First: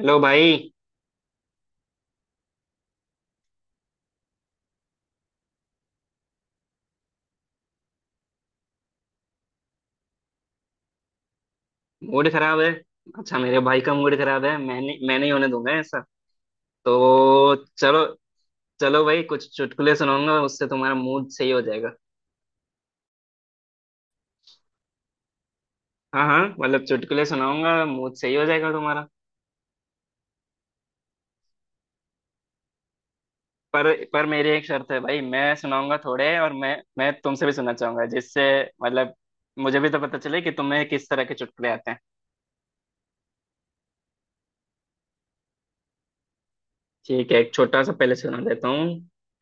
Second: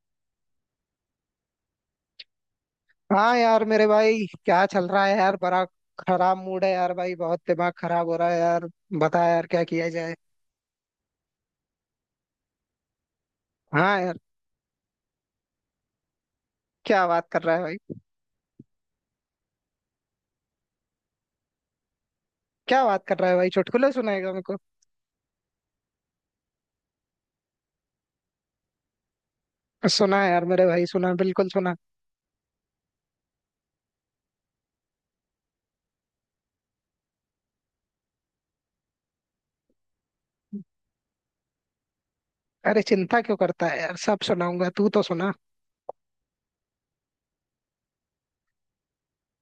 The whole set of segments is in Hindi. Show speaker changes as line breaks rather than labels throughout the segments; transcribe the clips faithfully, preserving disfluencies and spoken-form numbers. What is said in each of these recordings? हेलो भाई।
हाँ यार, मेरे भाई क्या चल रहा है यार। बड़ा खराब मूड है यार भाई, बहुत दिमाग खराब हो रहा है यार। बता यार क्या किया जाए।
मूड खराब है। अच्छा, मेरे भाई का
हाँ
मूड
यार।
खराब है। मैंने मैं नहीं होने दूंगा ऐसा।
क्या बात कर
तो
रहा है भाई।
चलो, चलो भाई, कुछ चुटकुले सुनाऊंगा उससे तुम्हारा मूड सही हो जाएगा।
क्या बात कर रहा है भाई, चुटकुले सुनाएगा मेरे को।
हाँ हाँ, मतलब चुटकुले सुनाऊंगा, मूड सही हो जाएगा तुम्हारा।
सुना यार मेरे भाई, सुना बिल्कुल सुना।
पर पर मेरी एक शर्त है भाई, मैं सुनाऊंगा थोड़े और मैं मैं तुमसे भी सुनना चाहूंगा, जिससे मतलब मुझे भी तो पता चले कि तुम्हें किस तरह के चुटकुले आते हैं।
अरे चिंता क्यों करता है यार, सब सुनाऊंगा तू तो सुना।
ठीक है, एक छोटा सा पहले सुना देता हूँ।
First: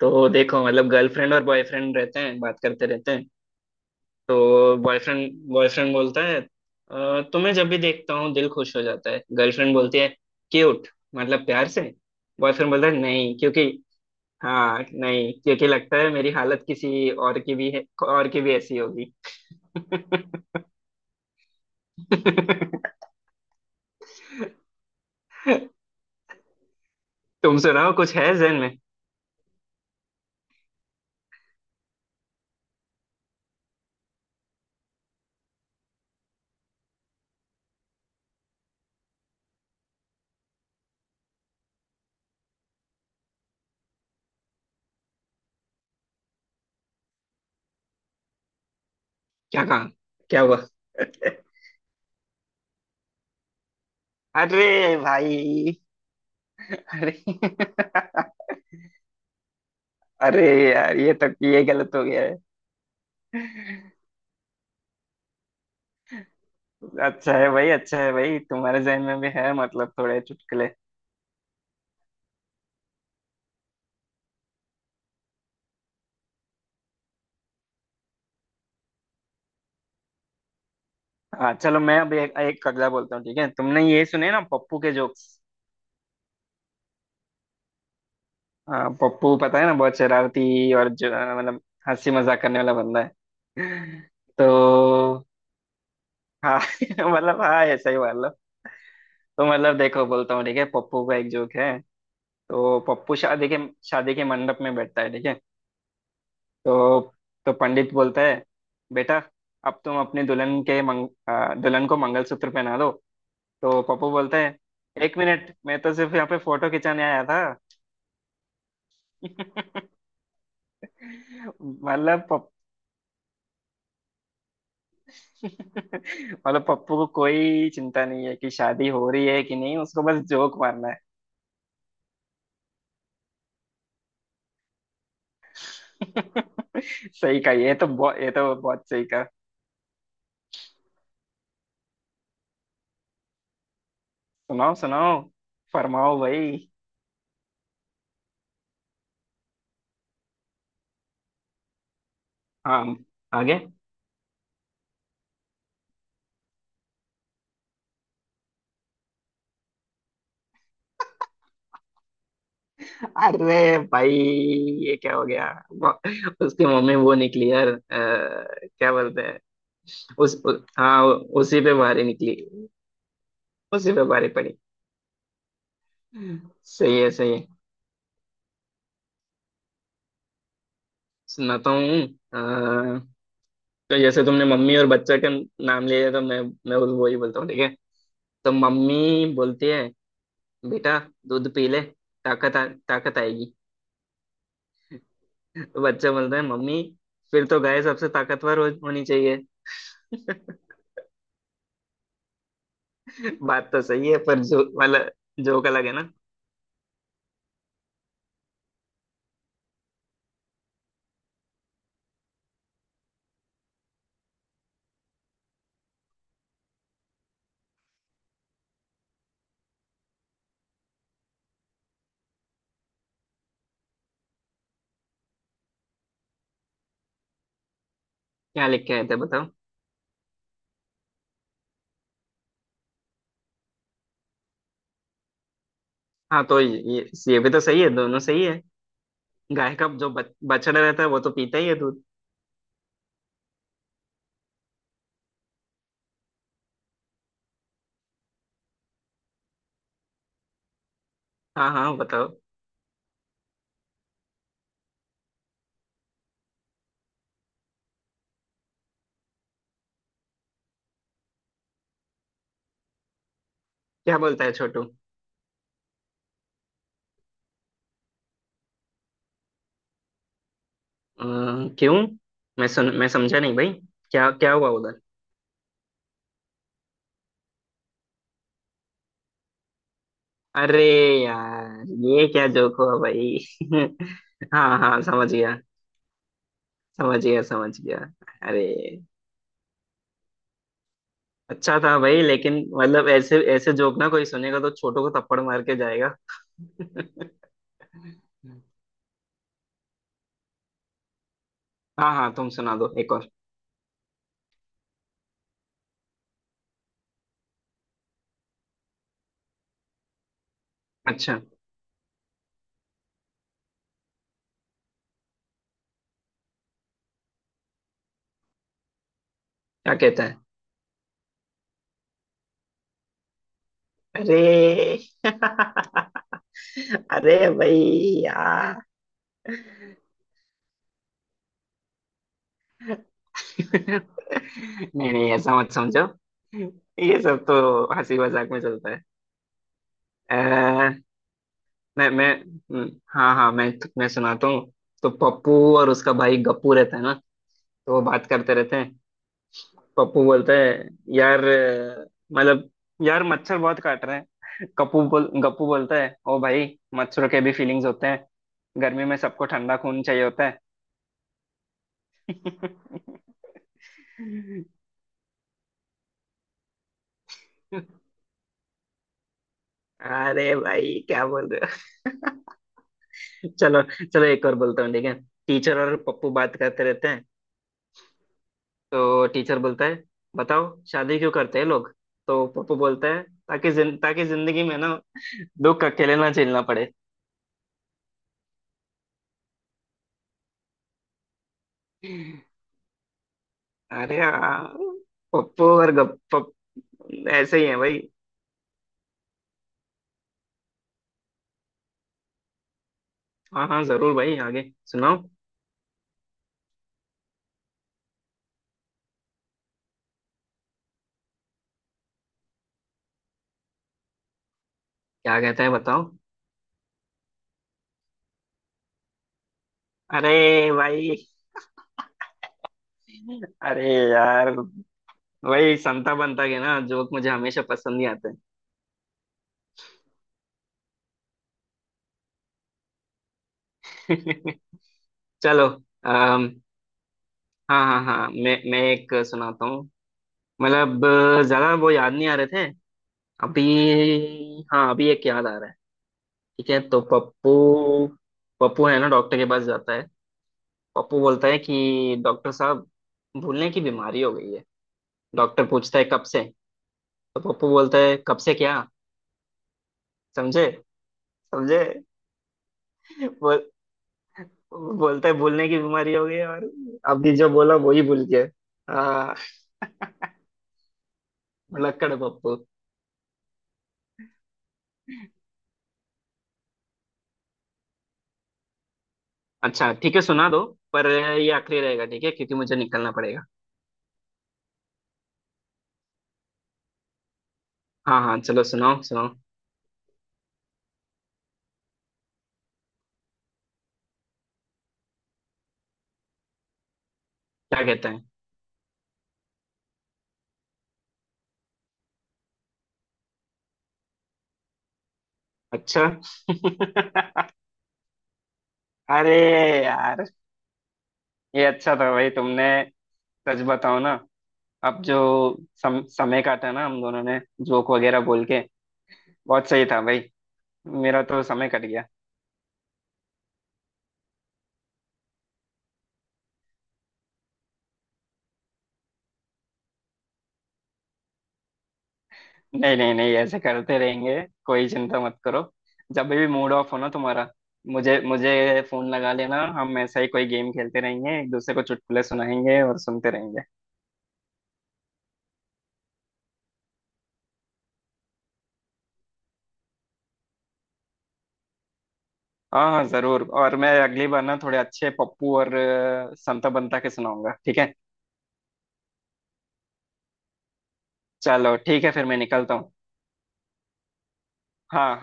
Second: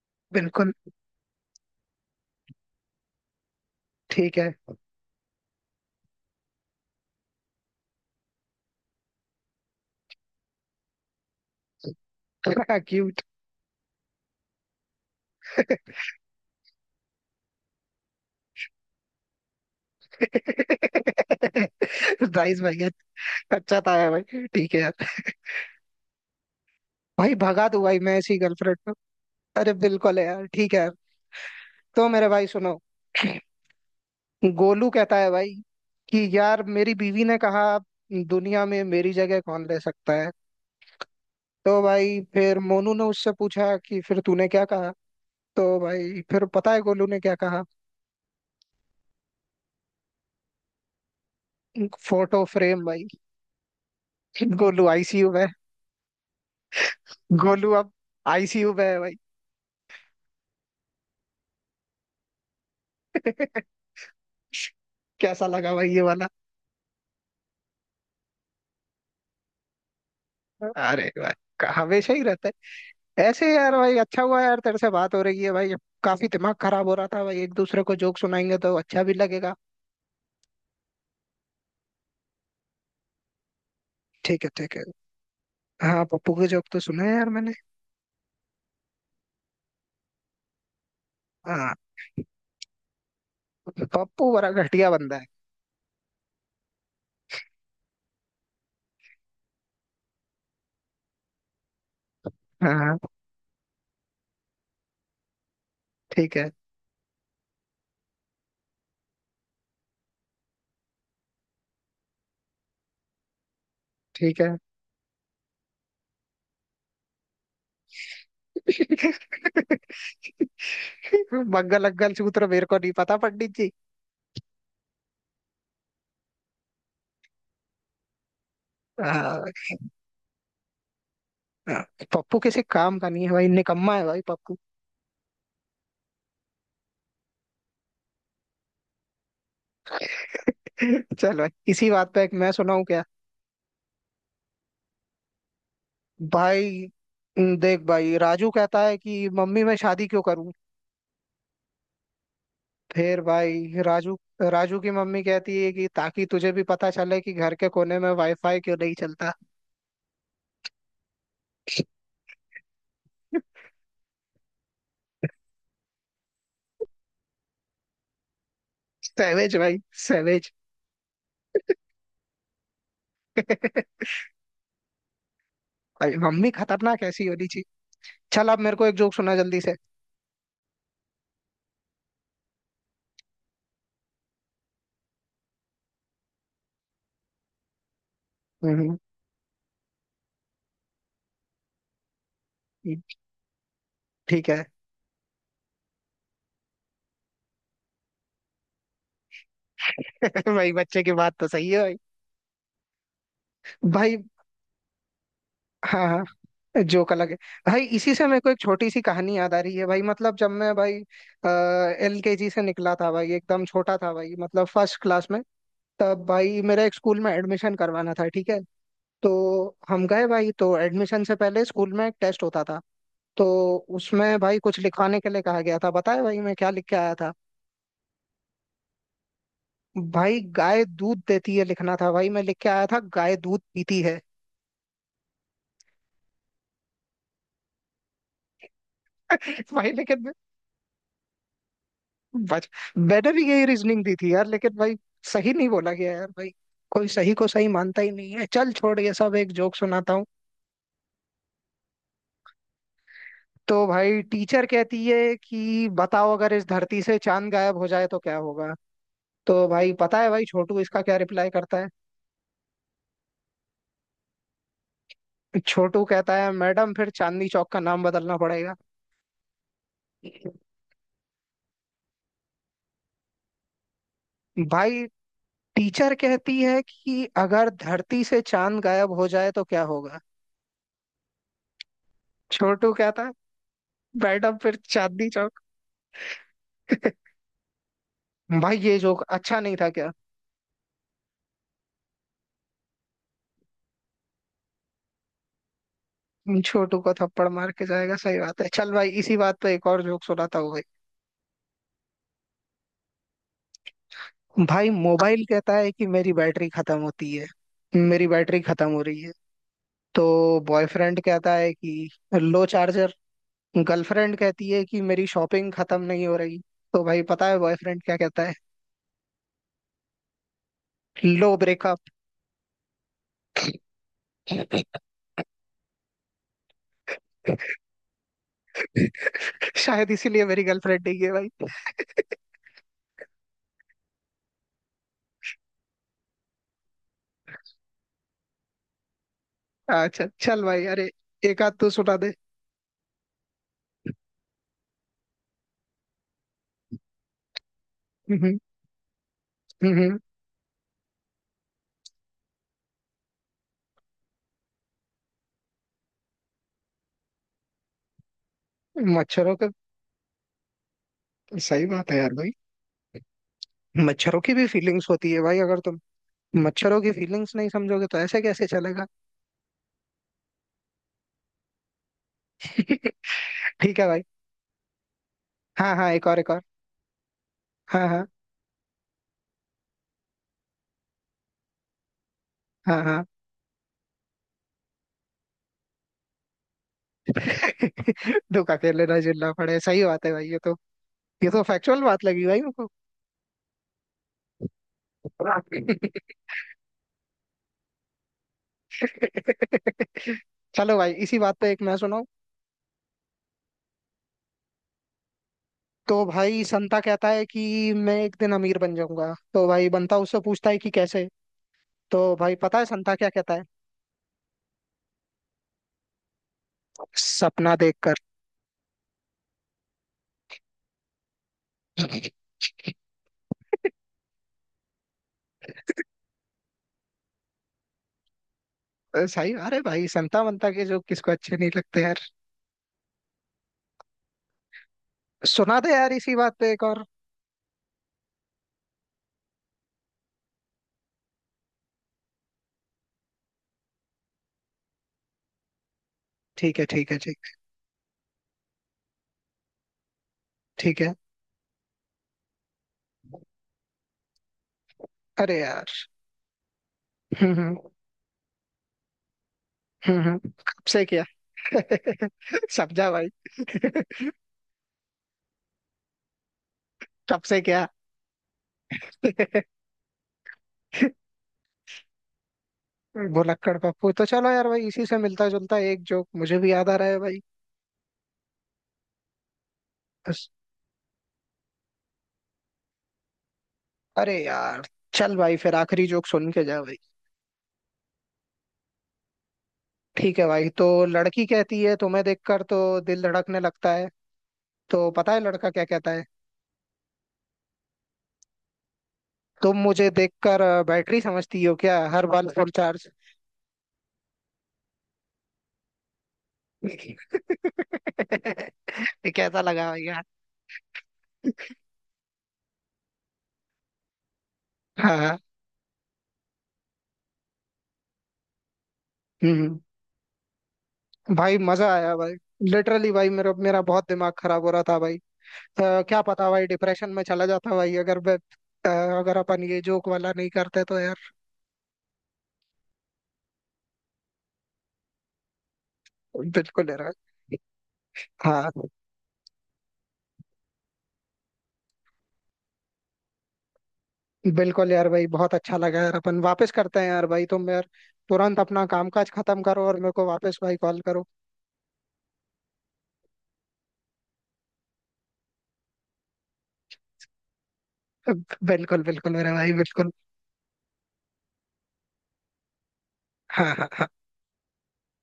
तो देखो,
बिल्कुल।
मतलब गर्लफ्रेंड और बॉयफ्रेंड रहते हैं, बात करते रहते हैं।
ठीक है।
तो बॉयफ्रेंड बॉयफ्रेंड बोलता है "अ, तुम्हें जब भी देखता हूँ दिल खुश हो जाता है। गर्लफ्रेंड बोलती है क्यूट, मतलब प्यार से। बॉयफ्रेंड बोलता है
क्यूट।
नहीं क्योंकि, हाँ नहीं क्योंकि लगता है मेरी हालत किसी और की भी है, और की भी ऐसी होगी।
नाइस भाई। अच्छा था यार भाई, ठीक है यार। भाई
तुम
भगा दूं
सुनाओ,
भाई
कुछ
मैं
है
ऐसी
जहन
गर्लफ्रेंड
में।
को। अरे बिल्कुल है यार, ठीक है यार। तो मेरे भाई सुनो। गोलू कहता है भाई कि यार मेरी बीवी ने कहा दुनिया में मेरी जगह कौन ले सकता है। तो भाई फिर मोनू ने उससे पूछा कि फिर तूने क्या कहा। तो भाई फिर पता है गोलू ने क्या कहा।
क्या कहा? क्या हुआ?
फोटो फ्रेम भाई। गोलू
अरे
आई सी यू में है।
भाई! अरे
गोलू अब आई सी यू में है भाई।
अरे यार, ये तो ये गलत हो गया है।
कैसा लगा भाई ये वाला।
अच्छा है भाई, अच्छा है भाई, तुम्हारे जहन में भी है मतलब थोड़े चुटकुले।
अरे भाई। क- हमेशा ही रहता है ऐसे यार भाई। अच्छा हुआ यार तेरे से बात हो रही है भाई। काफी दिमाग खराब हो रहा था भाई, एक दूसरे को जोक सुनाएंगे तो अच्छा भी लगेगा।
हाँ चलो, मैं अब एक, एक कगला बोलता हूँ ठीक है। तुमने ये सुने ना
ठीक है ठीक
पप्पू
है।
के जोक्स?
हाँ पप्पू की जॉब तो सुना है यार मैंने।
हाँ, पप्पू पता है ना, बहुत शरारती और जो, आ, मतलब
हाँ।
हंसी मजाक करने वाला बंदा है।
पप्पू बड़ा घटिया बंदा है।
तो हाँ मतलब हाँ ऐसा ही मान लो। तो मतलब देखो बोलता हूँ ठीक है, पप्पू का एक जोक है। तो
हाँ।
पप्पू शादी के, शादी के मंडप में बैठता है ठीक है।
ठीक है
तो तो पंडित बोलता है, बेटा अब तुम अपने दुल्हन के मंग, आ, दुल्हन को मंगलसूत्र पहना दो। तो पप्पू बोलता
ठीक
है,
है।
एक मिनट मैं तो सिर्फ यहाँ पे फोटो खिंचाने आया था।
मंगल अग्गल
मतलब
सूत्र
पप...
मेरे को नहीं पता पंडित जी।
मतलब पप्पू को कोई चिंता नहीं है कि शादी हो रही
हाँ।
है कि नहीं, उसको बस जोक मारना है।
हाँ, पप्पू किसी काम का नहीं है भाई, निकम्मा है भाई पप्पू।
सही कहा, ये तो बहुत, ये तो बहुत सही कहा।
चल भाई इसी बात पे एक मैं सुनाऊं क्या।
सुनाओ सुनाओ, फरमाओ भाई।
भाई देख भाई राजू कहता है कि मम्मी मैं शादी क्यों करूं।
हाँ,
फिर
आगे।
भाई राजू, राजू की मम्मी कहती है कि ताकि तुझे भी पता चले कि घर के कोने में वाईफाई क्यों नहीं चलता।
अरे भाई, ये क्या हो गया। वो- उसकी मम्मी वो निकली यार, अ, क्या बोलते हैं।
सैवेज भाई।
उस
सैवेज।
उ, हाँ, उसी पे भारी निकली, उसी पे भारी पड़ी।
भाई मम्मी
सही
खतरनाक
है,
ऐसी
सही
होनी
है।
चाहिए। चल अब मेरे को एक जोक सुना जल्दी से।
सुनाता हूँ। तो जैसे तुमने मम्मी और बच्चा का नाम लिया है, तो मैं मैं उस वही बोलता हूँ ठीक है। तो
हम्म।
मम्मी बोलती है बेटा, दूध पी ले ताकत आ, ताकत आएगी।
ठीक है।
तो बच्चा बोलता है, मम्मी फिर तो गाय सबसे ताकतवर हो, होनी चाहिए।
भाई बच्चे की बात तो सही है भाई।
बात तो सही है,
भाई।
पर जो वाला जोक अलग है
हाँ
ना।
हाँ। जोक अलग है। भाई इसी से मेरे को एक छोटी सी कहानी याद आ रही है भाई, मतलब जब मैं भाई एल के जी से निकला था भाई, एकदम छोटा था भाई, मतलब फर्स्ट क्लास में। तब भाई मेरा एक स्कूल में एडमिशन करवाना था, ठीक है। तो हम गए भाई, तो एडमिशन से पहले स्कूल में एक टेस्ट होता था। तो उसमें भाई कुछ लिखवाने के लिए कहा गया था, बताए भाई मैं क्या लिख के आया था।
क्या लिख के आए थे बताओ?
भाई गाय दूध देती है लिखना था, भाई मैं लिख के आया था गाय दूध पीती है।
हाँ तो ये ये भी तो सही है, दोनों सही है। गाय का
भाई
जो
लेकिन
बच,
मैं-
बछड़ा रहता है वो तो पीता ही है दूध।
बच मैंने भी यही रीजनिंग दी थी यार, लेकिन भाई सही नहीं बोला गया यार भाई। कोई सही को सही मानता ही नहीं है। चल छोड़ ये सब, एक जोक सुनाता हूँ।
हाँ हाँ बताओ।
तो भाई टीचर कहती है कि बताओ अगर इस धरती से चांद गायब हो जाए तो क्या होगा। तो भाई पता है भाई छोटू इसका क्या रिप्लाई करता है।
क्या बोलता है छोटू? अ,
छोटू कहता है मैडम फिर चांदनी चौक का नाम बदलना पड़ेगा।
क्यों? मैं सुन मैं समझा नहीं भाई, क्या, क्या हुआ उधर?
भाई टीचर कहती है कि अगर धरती से चांद गायब हो जाए तो क्या होगा।
अरे यार, ये क्या जोक
छोटू
हुआ
कहता है
भाई।
मैडम फिर
हाँ हाँ
चांदनी
समझ गया,
चौक।
समझ गया, समझ गया। अरे!
भाई ये जोक अच्छा नहीं था क्या।
अच्छा था भाई, लेकिन मतलब ऐसे ऐसे जोक ना कोई सुनेगा तो छोटों को थप्पड़ मार के जाएगा।
छोटू को थप्पड़ मार के जाएगा सही बात है। चल भाई इसी बात पे एक और जोक सुनाता हूँ भाई।
हाँ हाँ, तुम सुना दो एक और।
भाई मोबाइल कहता है कि मेरी बैटरी खत्म होती है, मेरी बैटरी खत्म हो रही है। तो बॉयफ्रेंड
अच्छा,
कहता है कि लो चार्जर। गर्लफ्रेंड कहती है कि मेरी शॉपिंग खत्म नहीं हो रही। तो भाई पता है बॉयफ्रेंड क्या कहता है।
क्या कहता है?
लो ब्रेकअप।
अरे अरे भाई, यार!
शायद इसीलिए मेरी गर्लफ्रेंड नहीं है भाई।
नहीं नहीं, ऐसा मत समझो, ये सब तो हंसी मजाक में चलता
अच्छा चल भाई।
है।
अरे एक आध तू
मैं
सुना
मैं
दे।
हम्म, हाँ हाँ, मैं मैं सुनाता हूँ। तो पप्पू और उसका भाई गप्पू रहता है ना, तो वो बात करते
हम्म,
रहते हैं।
हम्म,
पप्पू बोलता है, यार अ, मतलब यार मच्छर बहुत काट रहे हैं। कप्पू बोल गप्पू बोलता है, ओ भाई, मच्छरों के भी फीलिंग्स होते हैं, गर्मी में सबको
मच्छरों का
ठंडा खून चाहिए होता है।
सही बात है यार भाई। मच्छरों की भी फीलिंग्स होती है भाई, अगर तुम मच्छरों की फीलिंग्स नहीं समझोगे तो ऐसे कैसे चलेगा।
अरे भाई क्या बोल रहे हो। चलो
ठीक है
चलो,
भाई।
एक और बोलता हूँ ठीक है। टीचर
हाँ
और
हाँ एक
पप्पू
और एक
बात
और।
करते रहते हैं।
हाँ हाँ।
तो टीचर बोलता है, बताओ शादी क्यों करते हैं लोग। तो पप्पू
हाँ
बोलता है,
हाँ।
ताकि जिन, ताकि जिंदगी में ना दुख अकेले ना झेलना पड़े।
दुख अकेले ना झेलना पड़े सही बात है भाई, ये तो ये तो फैक्चुअल बात लगी भाई मुझको।
अरे यार, पप्पू और गप ऐसे ही है भाई।
चलो भाई इसी बात पे एक मैं सुनाऊं।
हाँ हाँ जरूर भाई, आगे सुनाओ।
तो भाई संता कहता है कि मैं एक दिन अमीर बन जाऊंगा। तो भाई बंता उससे पूछता है कि कैसे। तो भाई पता है संता क्या कहता है।
क्या कहते हैं बताओ?
सपना देखकर।
अरे भाई, अरे यार, वही संता बनता के ना जोक मुझे हमेशा पसंद ही आते
अ, सही। अरे भाई संता बंता के जो किसको अच्छे नहीं लगते यार।
हैं। चलो,
सुना दे यार इसी
अम,
बात पे एक और।
हाँ हाँ हाँ, मैं मैं एक सुनाता हूँ, मतलब अ, ज्यादा वो याद नहीं आ रहे थे अभी। हाँ, अभी एक याद आ रहा है। ठीक
ठीक
है,
है
तो
ठीक है ठीक।
पप्पू, पप्पू है ना डॉक्टर के पास जाता है।
ठीक है।
पप्पू बोलता है कि डॉक्टर साहब, भूलने की बीमारी हो गई है।
अरे
डॉक्टर
यार।
पूछता है कब से। तो
हम्म
पप्पू
हम्म।
बोलता है, कब से क्या?
हम्म हम्म,
समझे?
कब से क्या।
समझे?
समझा भाई।
बोल। बोलता है भूलने की बीमारी हो गई है, और अभी
कब
जो
से
बोला
क्या।
वही भूल गया। हाँ, लक्कड़ है पप्पू।
भुलक्कड़ पप्पू। तो चलो यार भाई इसी से मिलता जुलता एक जोक मुझे भी याद आ रहा है भाई।
अच्छा ठीक है, सुना दो, पर ये आखिरी रहेगा ठीक है क्योंकि मुझे निकलना पड़ेगा।
अरे यार। चल भाई फिर आखिरी जोक सुन के जा भाई।
हाँ हाँ चलो, सुनाओ सुनाओ।
ठीक है भाई। तो लड़की कहती है तुम्हें देखकर तो दिल धड़कने लगता है। तो पता है लड़का क्या कहता है।
क्या कहते हैं?
तुम मुझे देखकर अ, बैटरी समझती हो क्या, हर बार फुल चार्ज।
अच्छा अरे
कैसा लगा भाई यार।
यार, ये अच्छा था भाई तुमने। सच बताओ ना, अब जो
हाँ।
सम, समय काटा ना हम दोनों ने जोक वगैरह बोल के, बहुत
हम्म।
सही था भाई, मेरा तो
भाई
समय कट
मजा
गया।
आया भाई। लिटरली भाई मेरा मेरा बहुत दिमाग खराब हो रहा था भाई। अ, क्या पता भाई डिप्रेशन में चला जाता भाई अगर मैं अ, अगर अपन ये जोक वाला नहीं करते तो यार।
नहीं नहीं नहीं, ऐसे करते रहेंगे, कोई चिंता मत करो। जब भी मूड
बिल्कुल
ऑफ हो ना
यार।
तुम्हारा, मुझे
हाँ।
मुझे फोन लगा लेना, हम ऐसा ही कोई गेम खेलते रहेंगे, एक दूसरे को चुटकुले सुनाएंगे और सुनते रहेंगे।
बिल्कुल यार भाई बहुत अच्छा लगा यार, अपन वापस करते हैं यार भाई, तुम यार तुरंत अपना कामकाज खत्म करो और मेरे को वापस भाई कॉल करो।
हाँ हाँ जरूर, और मैं अगली बार ना थोड़े अच्छे पप्पू और अ, संता बंता के सुनाऊंगा ठीक है।
बिल्कुल बिल्कुल मेरे भाई बिल्कुल।
चलो ठीक है, फिर मैं निकलता हूँ।
हाँ हाँ हाँ।
हाँ।